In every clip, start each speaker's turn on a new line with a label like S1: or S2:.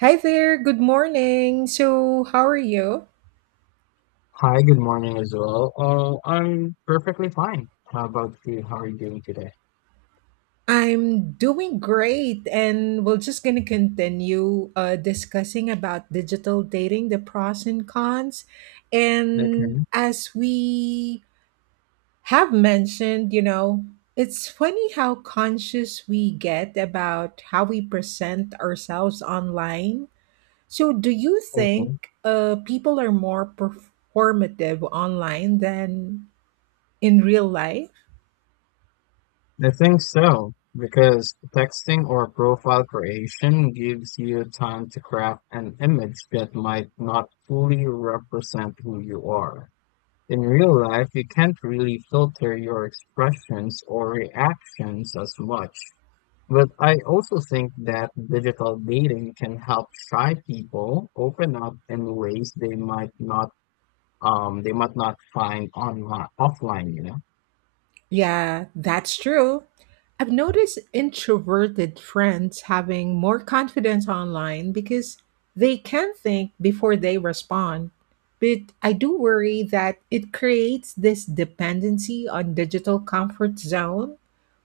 S1: Hi there, good morning. So, how are you?
S2: Hi, good morning as well. I'm perfectly fine. How about you? How are you doing today?
S1: I'm doing great, and we're just going to continue discussing about digital dating, the pros and cons. And
S2: Okay.
S1: as we have mentioned, you know, it's funny how conscious we get about how we present ourselves online. So, do you think
S2: Mhm.
S1: people are more performative online than in real life?
S2: I think so, because texting or profile creation gives you time to craft an image that might not fully represent who you are. In real life, you can't really filter your expressions or reactions as much. But I also think that digital dating can help shy people open up in ways they might not find online offline, you know.
S1: Yeah, that's true. I've noticed introverted friends having more confidence online because they can think before they respond. But I do worry that it creates this dependency on digital comfort zone.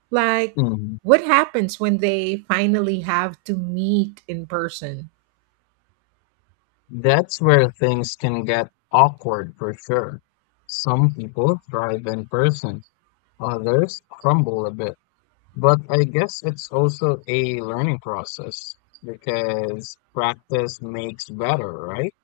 S1: Like,
S2: Mm.
S1: what happens when they finally have to meet in person?
S2: That's where things can get awkward for sure. Some people thrive in person, others crumble a bit. But I guess it's also a learning process because practice makes better, right?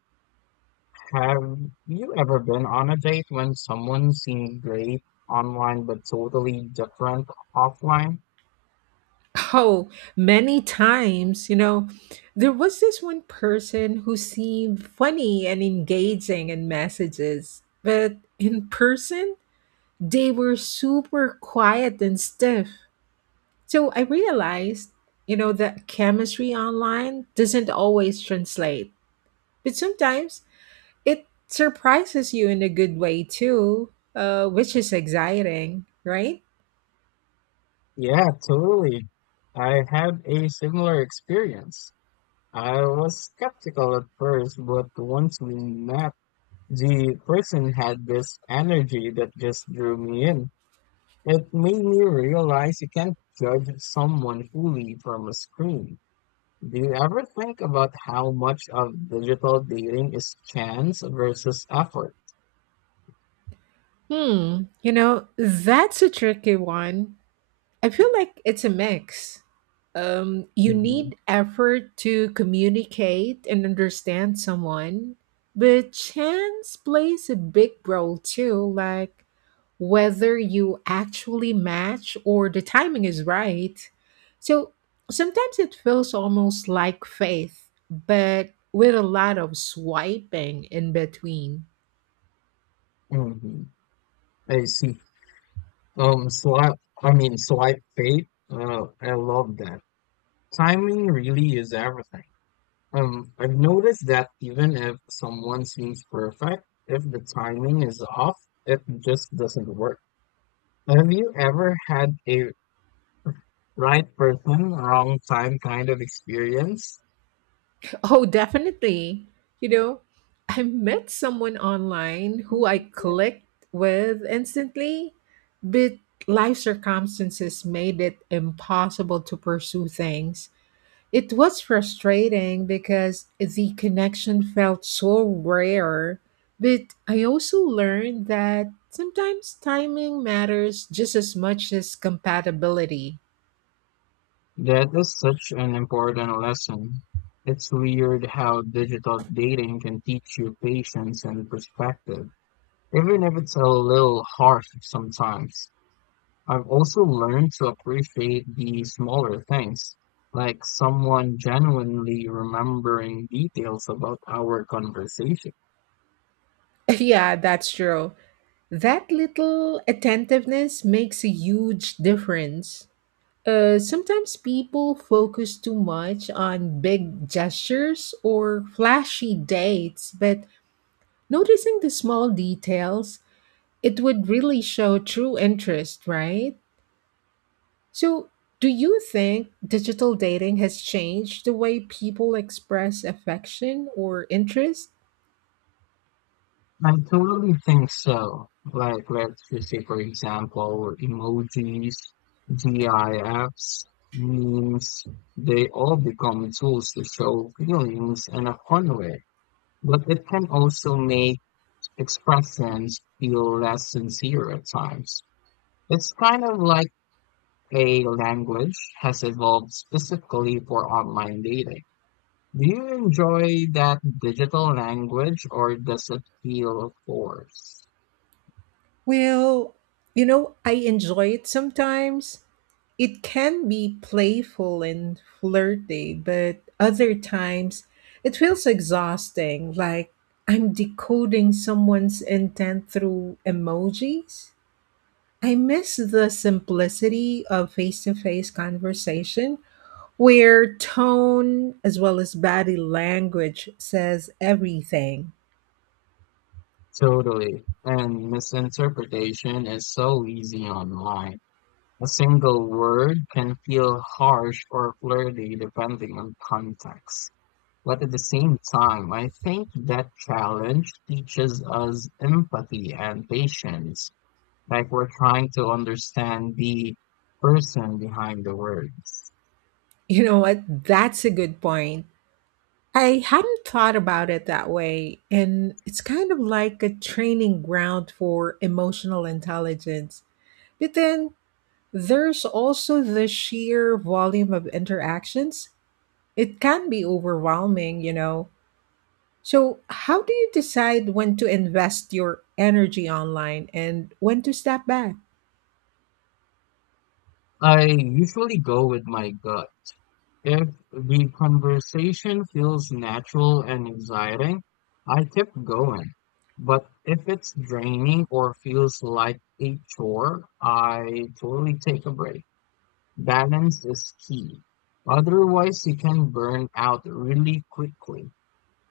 S2: Have you ever been on a date when someone seemed great online but totally different offline?
S1: Oh, many times, you know, there was this one person who seemed funny and engaging in messages, but in person, they were super quiet and stiff. So I realized, you know, that chemistry online doesn't always translate, but sometimes it surprises you in a good way too, which is exciting, right?
S2: Yeah, totally. I had a similar experience. I was skeptical at first, but once we met, the person had this energy that just drew me in. It made me realize you can't judge someone fully from a screen. Do you ever think about how much of digital dating is chance versus effort?
S1: Hmm, you know, that's a tricky one. I feel like it's a mix. You
S2: Hmm.
S1: need effort to communicate and understand someone, but chance plays a big role too, like whether you actually match or the timing is right. So sometimes it feels almost like faith, but with a lot of swiping in between.
S2: Hmm, I see. Swipe, I mean, swipe fate. I love that. Timing really is everything. I've noticed that even if someone seems perfect, if the timing is off, it just doesn't work. Have you ever had a right person, wrong time kind of experience?
S1: Oh, definitely. You know, I met someone online who I clicked with instantly, but life circumstances made it impossible to pursue things. It was frustrating because the connection felt so rare, but I also learned that sometimes timing matters just as much as compatibility.
S2: That is such an important lesson. It's weird how digital dating can teach you patience and perspective, even if it's a little harsh sometimes. I've also learned to appreciate the smaller things, like someone genuinely remembering details about our conversation.
S1: Yeah, that's true. That little attentiveness makes a huge difference. Sometimes people focus too much on big gestures or flashy dates, but noticing the small details, it would really show true interest, right? So, do you think digital dating has changed the way people express affection or interest?
S2: I totally think so. Like, let's just say, for example, emojis, GIFs, memes, they all become tools to show feelings in a fun way, but it can also make expressions feel less sincere at times. It's kind of like a language has evolved specifically for online dating. Do you enjoy that digital language or does it feel forced?
S1: Well, you know, I enjoy it sometimes. It can be playful and flirty, but other times it feels exhausting, like I'm decoding someone's intent through emojis. I miss the simplicity of face to face conversation where tone as well as body language says everything.
S2: Totally. And misinterpretation is so easy online. A single word can feel harsh or flirty depending on context. But at the same time, I think that challenge teaches us empathy and patience, like we're trying to understand the person behind the words.
S1: You know what? That's a good point. I hadn't thought about it that way, and it's kind of like a training ground for emotional intelligence. But then there's also the sheer volume of interactions. It can be overwhelming, you know. So, how do you decide when to invest your energy online and when to step back?
S2: I usually go with my gut. If the conversation feels natural and exciting, I keep going. But if it's draining or feels like a chore, I totally take a break. Balance is key. Otherwise, you can burn out really quickly.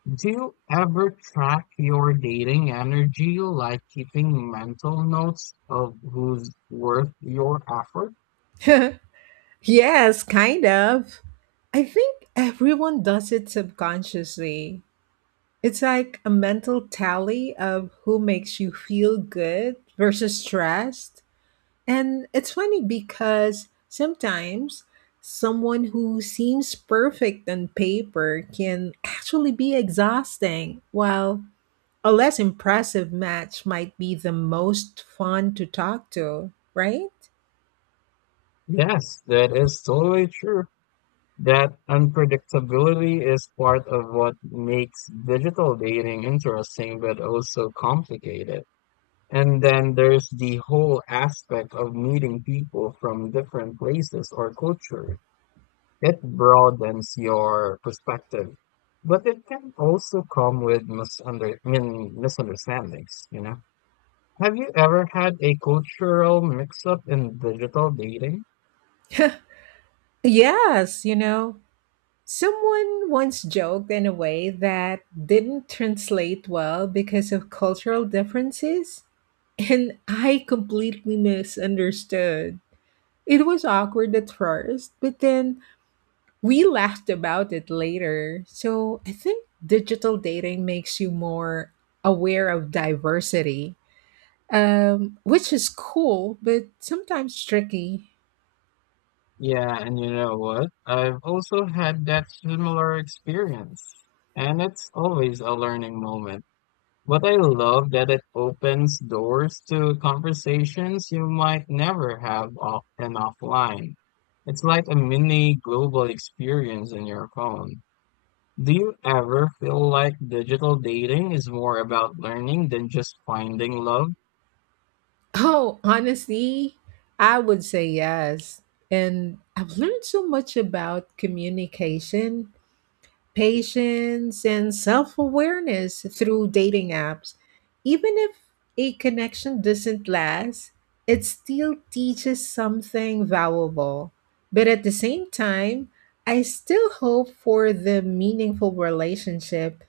S2: Do you ever track your dating energy, like keeping mental notes of who's worth your effort?
S1: Yes, kind of. I think everyone does it subconsciously. It's like a mental tally of who makes you feel good versus stressed. And it's funny because sometimes someone who seems perfect on paper can actually be exhausting, while a less impressive match might be the most fun to talk to, right?
S2: Yes, that is totally true. That unpredictability is part of what makes digital dating interesting but also complicated. And then there's the whole aspect of meeting people from different places or culture. It broadens your perspective, but it can also come with misunderstandings, you know? Have you ever had a cultural mix-up in digital dating?
S1: Yes, you know, someone once joked in a way that didn't translate well because of cultural differences, and I completely misunderstood. It was awkward at first, but then we laughed about it later. So I think digital dating makes you more aware of diversity, which is cool, but sometimes tricky.
S2: Yeah, and you know what? I've also had that similar experience, and it's always a learning moment. But I love that it opens doors to conversations you might never have off and offline. It's like a mini global experience in your phone. Do you ever feel like digital dating is more about learning than just finding love?
S1: Oh, honestly, I would say yes. And I've learned so much about communication, patience, and self awareness through dating apps. Even if a connection doesn't last, it still teaches something valuable. But at the same time, I still hope for the meaningful relationship.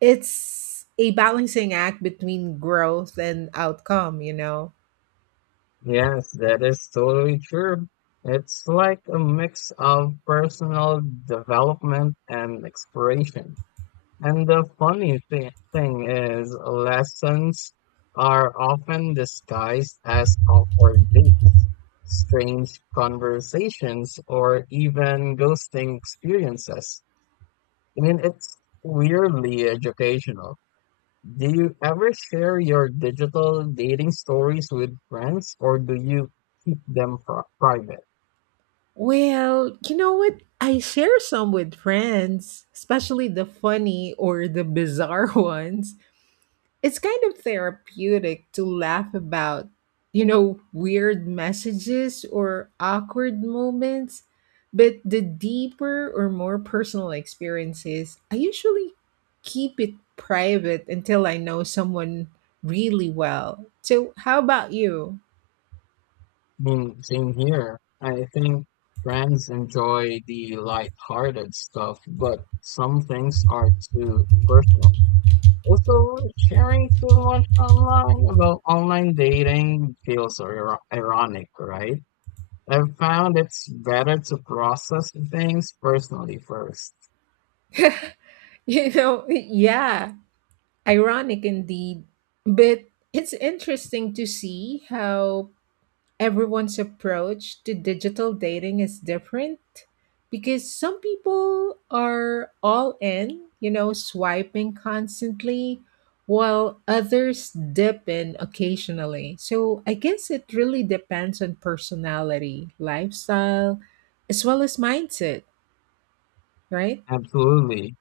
S1: It's a balancing act between growth and outcome, you know?
S2: Yes, that is totally true. It's like a mix of personal development and exploration. And the funny thing is, lessons are often disguised as awkward dates, strange conversations, or even ghosting experiences. I mean, it's weirdly educational. Do you ever share your digital dating stories with friends or do you keep them private?
S1: Well, you know what? I share some with friends, especially the funny or the bizarre ones. It's kind of therapeutic to laugh about, you know, weird messages or awkward moments. But the deeper or more personal experiences, I usually keep it private until I know someone really well. So, how about you?
S2: I mean, same here. I think friends enjoy the lighthearted stuff, but some things are too personal. Also, sharing too much online about online dating feels ir ironic, right? I've found it's better to process things personally first.
S1: You know, yeah. Ironic indeed, but it's interesting to see how everyone's approach to digital dating is different because some people are all in, you know, swiping constantly, while others dip in occasionally. So I guess it really depends on personality, lifestyle, as well as mindset, right?
S2: Absolutely.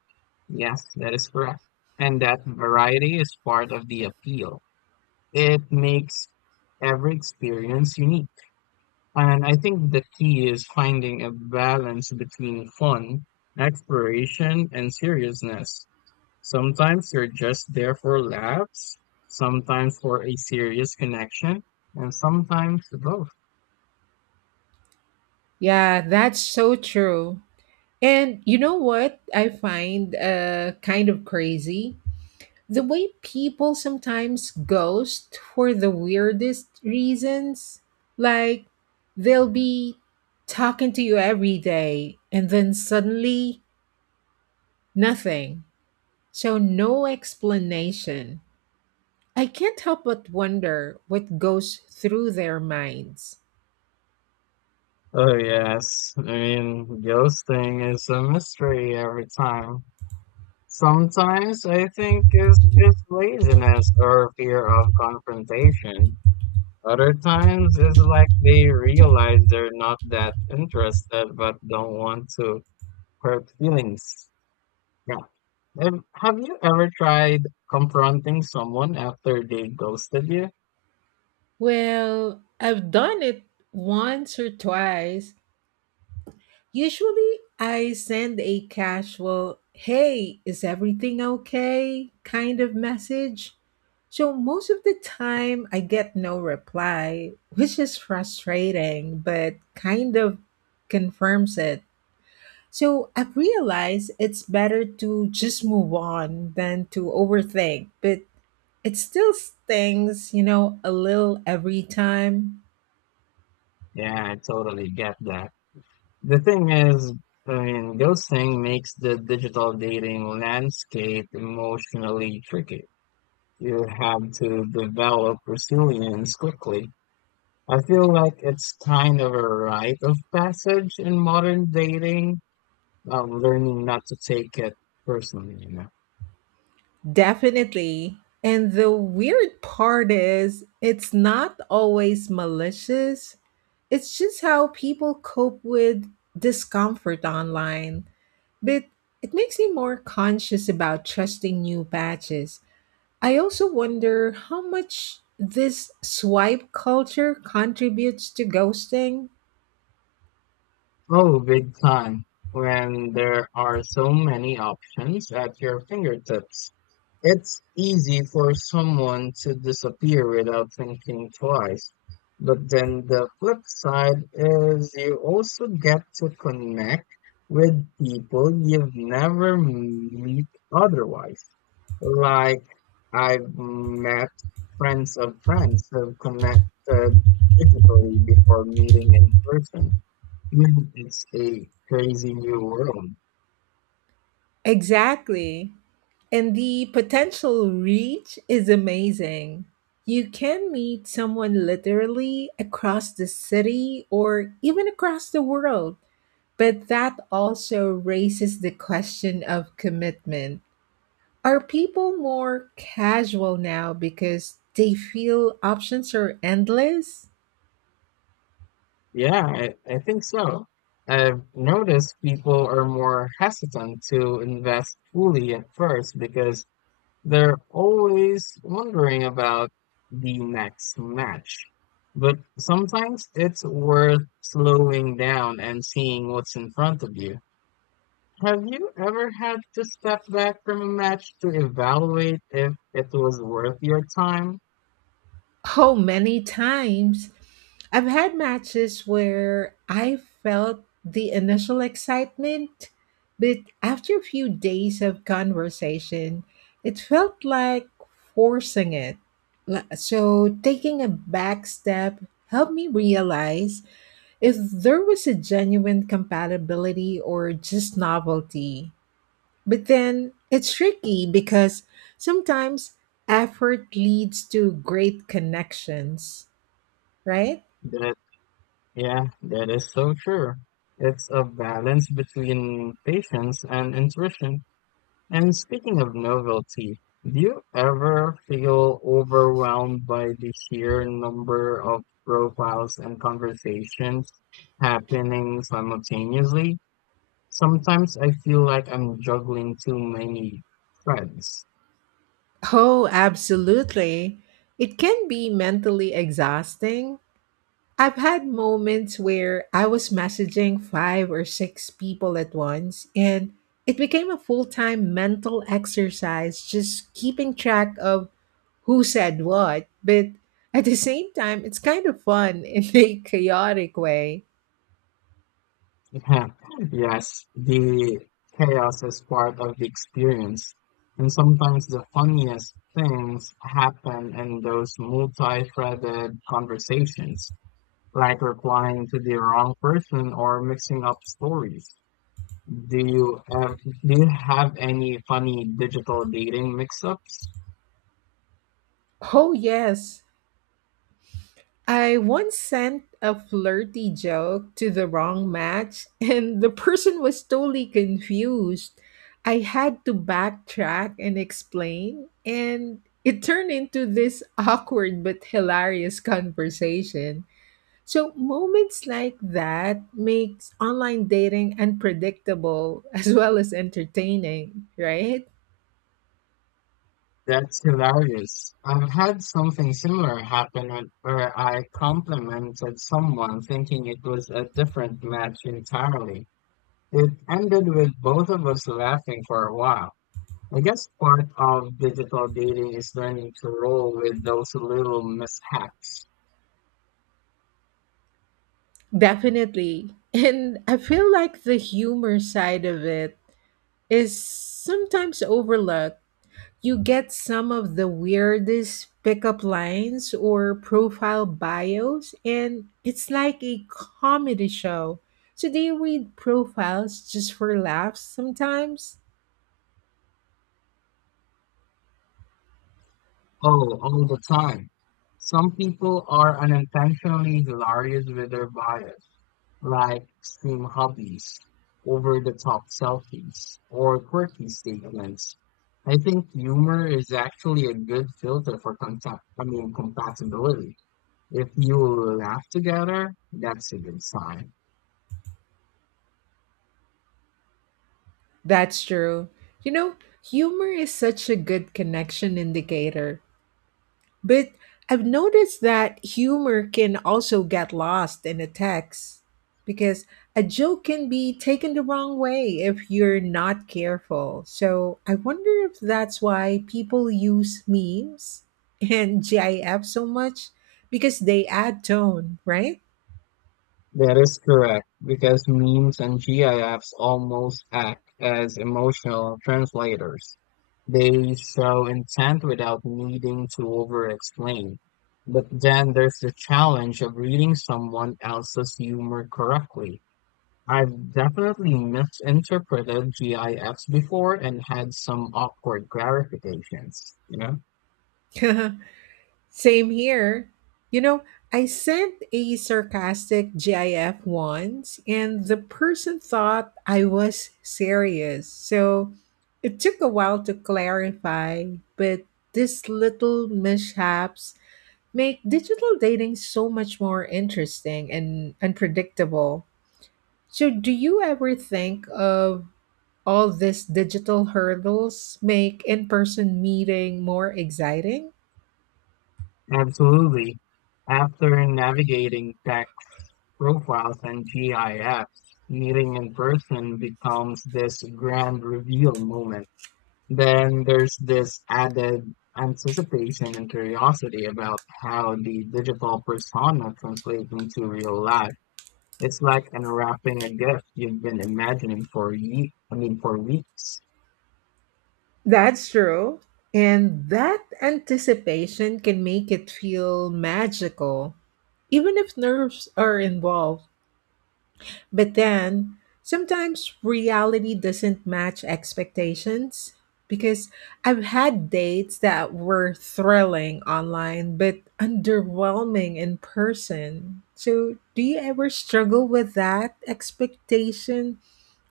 S2: Yes, that is correct. And that variety is part of the appeal. It makes every experience unique. And I think the key is finding a balance between fun, exploration, and seriousness. Sometimes you're just there for laughs, sometimes for a serious connection, and sometimes both.
S1: Yeah, that's so true. And you know what I find kind of crazy? The way people sometimes ghost for the weirdest reasons. Like, they'll be talking to you every day and then suddenly nothing. So, no explanation. I can't help but wonder what goes through their minds.
S2: Oh, yes. I mean, ghosting is a mystery every time. Sometimes I think it's just laziness or fear of confrontation. Other times it's like they realize they're not that interested but don't want to hurt feelings. Yeah. Have you ever tried confronting someone after they ghosted you?
S1: Well, I've done it once or twice. Usually, I send a casual, hey, is everything okay kind of message. So, most of the time, I get no reply, which is frustrating, but kind of confirms it. So, I've realized it's better to just move on than to overthink, but it still stings, you know, a little every time.
S2: Yeah, I totally get that. The thing is, I mean, ghosting makes the digital dating landscape emotionally tricky. You have to develop resilience quickly. I feel like it's kind of a rite of passage in modern dating, learning not to take it personally, you know.
S1: Definitely. And the weird part is, it's not always malicious. It's just how people cope with discomfort online. But it makes me more conscious about trusting new patches. I also wonder how much this swipe culture contributes to ghosting.
S2: Oh, big time. When there are so many options at your fingertips, it's easy for someone to disappear without thinking twice. But then the flip side is you also get to connect with people you've never meet otherwise. Like, I've met friends of friends who connected digitally before meeting in person. Mm, it's a crazy new world.
S1: Exactly. And the potential reach is amazing. You can meet someone literally across the city or even across the world. But that also raises the question of commitment. Are people more casual now because they feel options are endless?
S2: Yeah, I think so. I've noticed people are more hesitant to invest fully at first because they're always wondering about the next match. But sometimes it's worth slowing down and seeing what's in front of you. Have you ever had to step back from a match to evaluate if it was worth your time?
S1: Oh, many times. I've had matches where I felt the initial excitement, but after a few days of conversation, it felt like forcing it. So, taking a back step helped me realize if there was a genuine compatibility or just novelty. But then it's tricky because sometimes effort leads to great connections, right?
S2: Yeah, that is so true. It's a balance between patience and intuition. And speaking of novelty, do you ever feel overwhelmed by the sheer number of profiles and conversations happening simultaneously? Sometimes I feel like I'm juggling too many threads.
S1: Oh, absolutely. It can be mentally exhausting. I've had moments where I was messaging five or six people at once, and it became a full time mental exercise just keeping track of who said what. But at the same time, it's kind of fun in a chaotic way.
S2: Yeah, yes, the chaos is part of the experience. And sometimes the funniest things happen in those multi-threaded conversations, like replying to the wrong person or mixing up stories. Do you have any funny digital dating mix-ups?
S1: Oh, yes. I once sent a flirty joke to the wrong match, and the person was totally confused. I had to backtrack and explain, and it turned into this awkward but hilarious conversation. So moments like that makes online dating unpredictable as well as entertaining, right?
S2: That's hilarious. I've had something similar happen when- where I complimented someone thinking it was a different match entirely. It ended with both of us laughing for a while. I guess part of digital dating is learning to roll with those little mishaps.
S1: Definitely. And I feel like the humor side of it is sometimes overlooked. You get some of the weirdest pickup lines or profile bios, and it's like a comedy show. So they read profiles just for laughs sometimes?
S2: Oh, all the time. Some people are unintentionally hilarious with their bias, like extreme hobbies, over the top selfies, or quirky statements. I think humor is actually a good filter for compatibility. If you laugh together, that's a good sign.
S1: That's true. You know, humor is such a good connection indicator. But I've noticed that humor can also get lost in the text because a joke can be taken the wrong way if you're not careful. So I wonder if that's why people use memes and GIF so much because they add tone, right?
S2: That is correct, because memes and GIFs almost act as emotional translators. They show intent without needing to over-explain. But then there's the challenge of reading someone else's humor correctly. I've definitely misinterpreted GIFs before and had some awkward clarifications, you know?
S1: Same here. You know, I sent a sarcastic GIF once, and the person thought I was serious. So it took a while to clarify, but these little mishaps make digital dating so much more interesting and unpredictable. So, do you ever think of all these digital hurdles make in person meeting more exciting?
S2: Absolutely. After navigating tech profiles and GIFs, meeting in person becomes this grand reveal moment. Then there's this added anticipation and curiosity about how the digital persona translates into real life. It's like unwrapping a gift you've been imagining for ye I mean for weeks.
S1: That's true. And that anticipation can make it feel magical, even if nerves are involved. But then, sometimes reality doesn't match expectations because I've had dates that were thrilling online but underwhelming in person. So, do you ever struggle with that expectation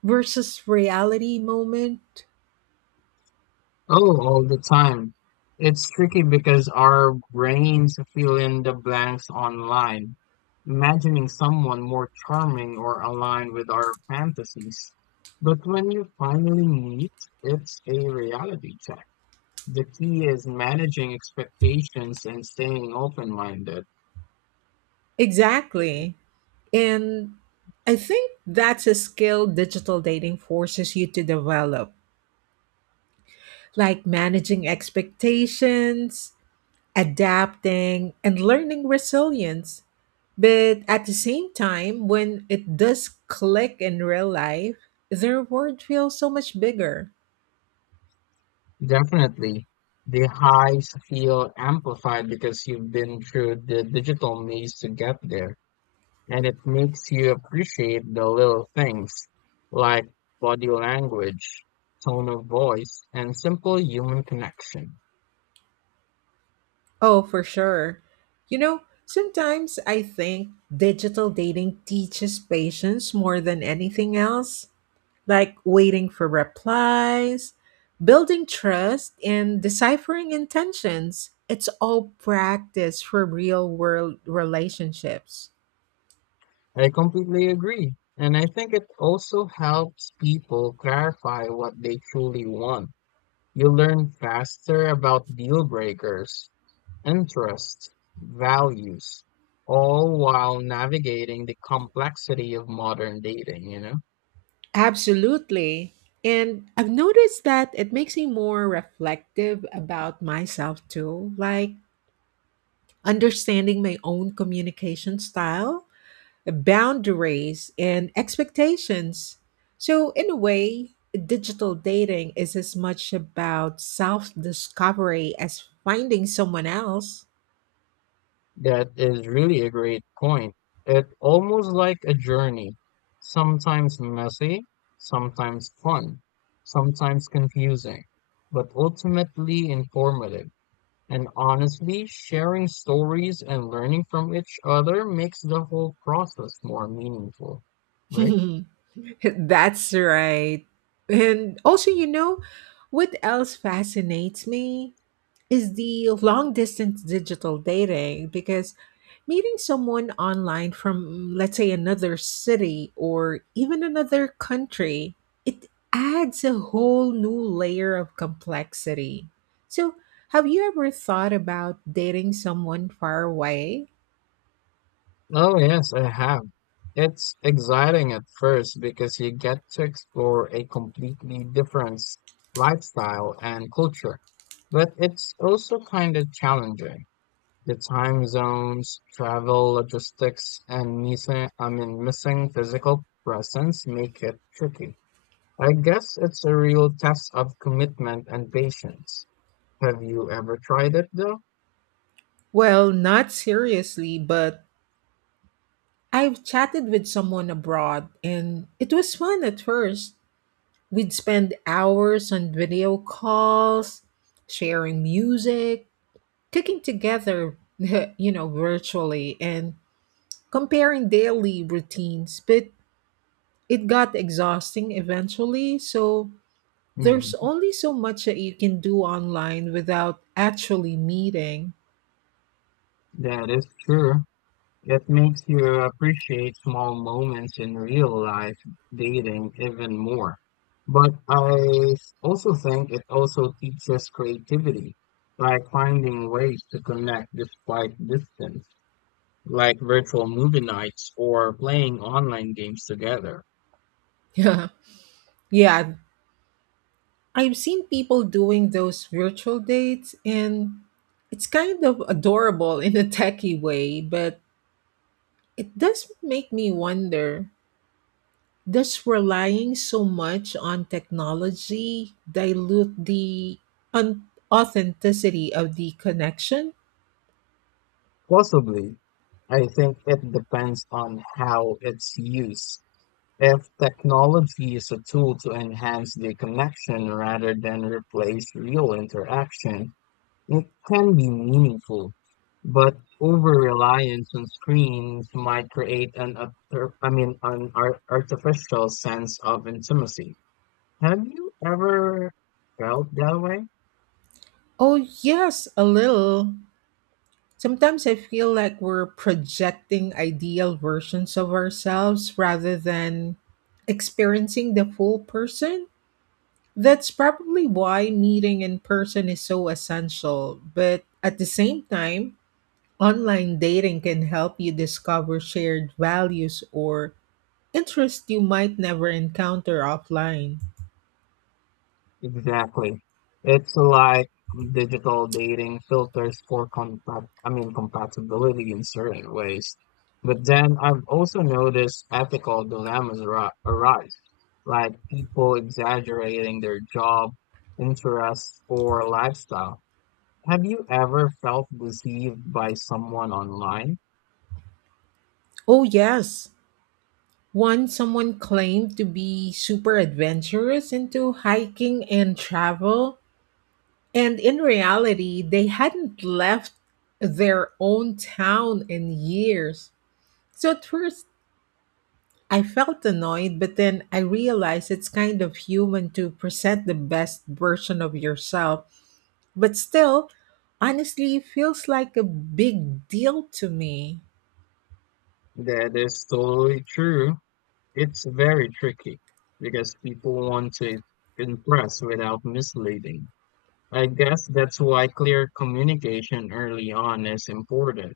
S1: versus reality moment?
S2: Oh, all the time. It's tricky because our brains fill in the blanks online, imagining someone more charming or aligned with our fantasies. But when you finally meet, it's a reality check. The key is managing expectations and staying open-minded.
S1: Exactly. And I think that's a skill digital dating forces you to develop, like managing expectations, adapting, and learning resilience. But at the same time, when it does click in real life, the reward feels so much bigger.
S2: Definitely, the highs feel amplified because you've been through the digital maze to get there. And it makes you appreciate the little things like body language, tone of voice, and simple human connection.
S1: Oh, for sure. You know, sometimes I think digital dating teaches patience more than anything else, like waiting for replies, building trust, and deciphering intentions. It's all practice for real world relationships.
S2: I completely agree. And I think it also helps people clarify what they truly want. You learn faster about deal breakers, interests, values, all while navigating the complexity of modern dating, you know?
S1: Absolutely. And I've noticed that it makes me more reflective about myself too, like understanding my own communication style, boundaries, and expectations. So, in a way, digital dating is as much about self discovery as finding someone else.
S2: That is really a great point. It's almost like a journey, sometimes messy, sometimes fun, sometimes confusing, but ultimately informative. And honestly, sharing stories and learning from each other makes the whole process more meaningful, right?
S1: That's right. And also, you know, what else fascinates me is the long distance digital dating because meeting someone online from, let's say, another city or even another country, it adds a whole new layer of complexity. So, have you ever thought about dating someone far away?
S2: Oh, yes, I have. It's exciting at first because you get to explore a completely different s- lifestyle and culture, but it's also kind of challenging. The time zones, travel, logistics, and missing physical presence make it tricky. I guess it's a real test of commitment and patience. Have you ever tried it though?
S1: Well, not seriously, but I've chatted with someone abroad and it was fun at first. We'd spend hours on video calls, sharing music, cooking together, you know, virtually and comparing daily routines, but it got exhausting eventually. So there's
S2: Mm,
S1: only so much that you can do online without actually meeting.
S2: that is true. It makes you appreciate small moments in real life dating even more. But I also think it also teaches creativity, like finding ways to connect despite distance, like virtual movie nights or playing online games together.
S1: Yeah. Yeah. I've seen people doing those virtual dates and it's kind of adorable in a techie way, but it does make me wonder, does relying so much on technology dilute the authenticity of the connection?
S2: Possibly, I think it depends on how it's used. If technology is a tool to enhance the connection rather than replace real interaction, it can be meaningful, but over-reliance on screens might create an artificial sense of intimacy. Have you ever felt that way?
S1: Oh, yes, a little. Sometimes I feel like we're projecting ideal versions of ourselves rather than experiencing the full person. That's probably why meeting in person is so essential, but at the same time, online dating can help you discover shared values or interests you might never encounter offline.
S2: Exactly. It's like digital dating filters for compatibility in certain ways. But then I've also noticed ethical dilemmas ar arise, like people exaggerating their job, interests, or lifestyle. Have you ever felt deceived by someone online?
S1: Oh, yes. Once someone claimed to be super adventurous into hiking and travel, and in reality, they hadn't left their own town in years. So at first, I felt annoyed, but then I realized it's kind of human to present the best version of yourself. But still, honestly, it feels like a big deal to me.
S2: That is totally true. It's very tricky because people want to impress without misleading. I guess that's why clear communication early on is important.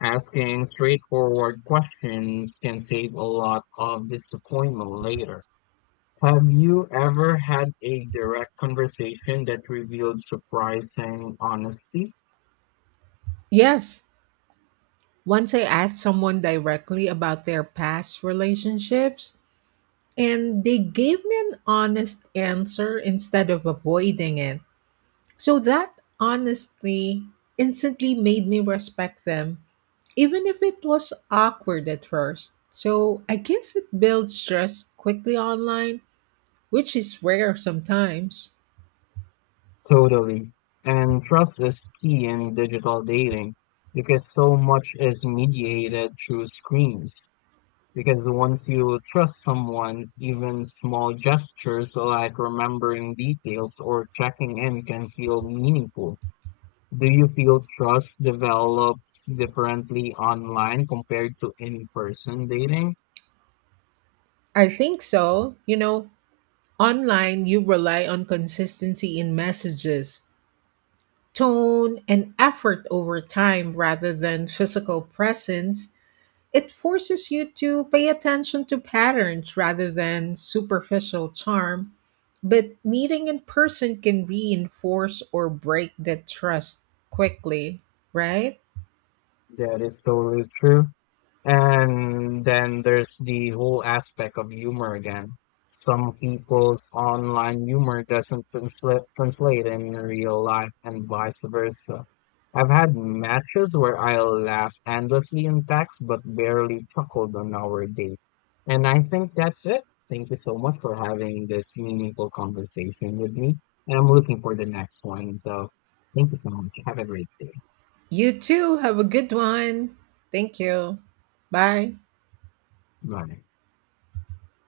S2: Asking straightforward questions can save a lot of disappointment later. Have you ever had a direct conversation that revealed surprising honesty?
S1: Yes, once I asked someone directly about their past relationships, and they gave me an honest answer instead of avoiding it. So that honestly instantly made me respect them even if it was awkward at first. So I guess it builds trust quickly online, which is rare sometimes.
S2: Totally. And trust is key in digital dating because so much is mediated through screens. Because once you trust someone, even small gestures like remembering details or checking in can feel meaningful. Do you feel trust develops differently online compared to in person dating?
S1: I think so. You know, online you rely on consistency in messages, tone, and effort over time rather than physical presence. It forces you to pay attention to patterns rather than superficial charm, but meeting in person can reinforce or break that trust quickly, right?
S2: That is totally true. And then there's the whole aspect of humor again. Some people's online humor doesn't translate in real life and vice versa. I've had matches where I laughed endlessly in text but barely chuckled on our date. And I think that's it. Thank you so much for having this meaningful conversation with me. And I'm looking for the next one. So thank you so much. Have a great day.
S1: You too, have a good one. Thank you. Bye.
S2: Bye.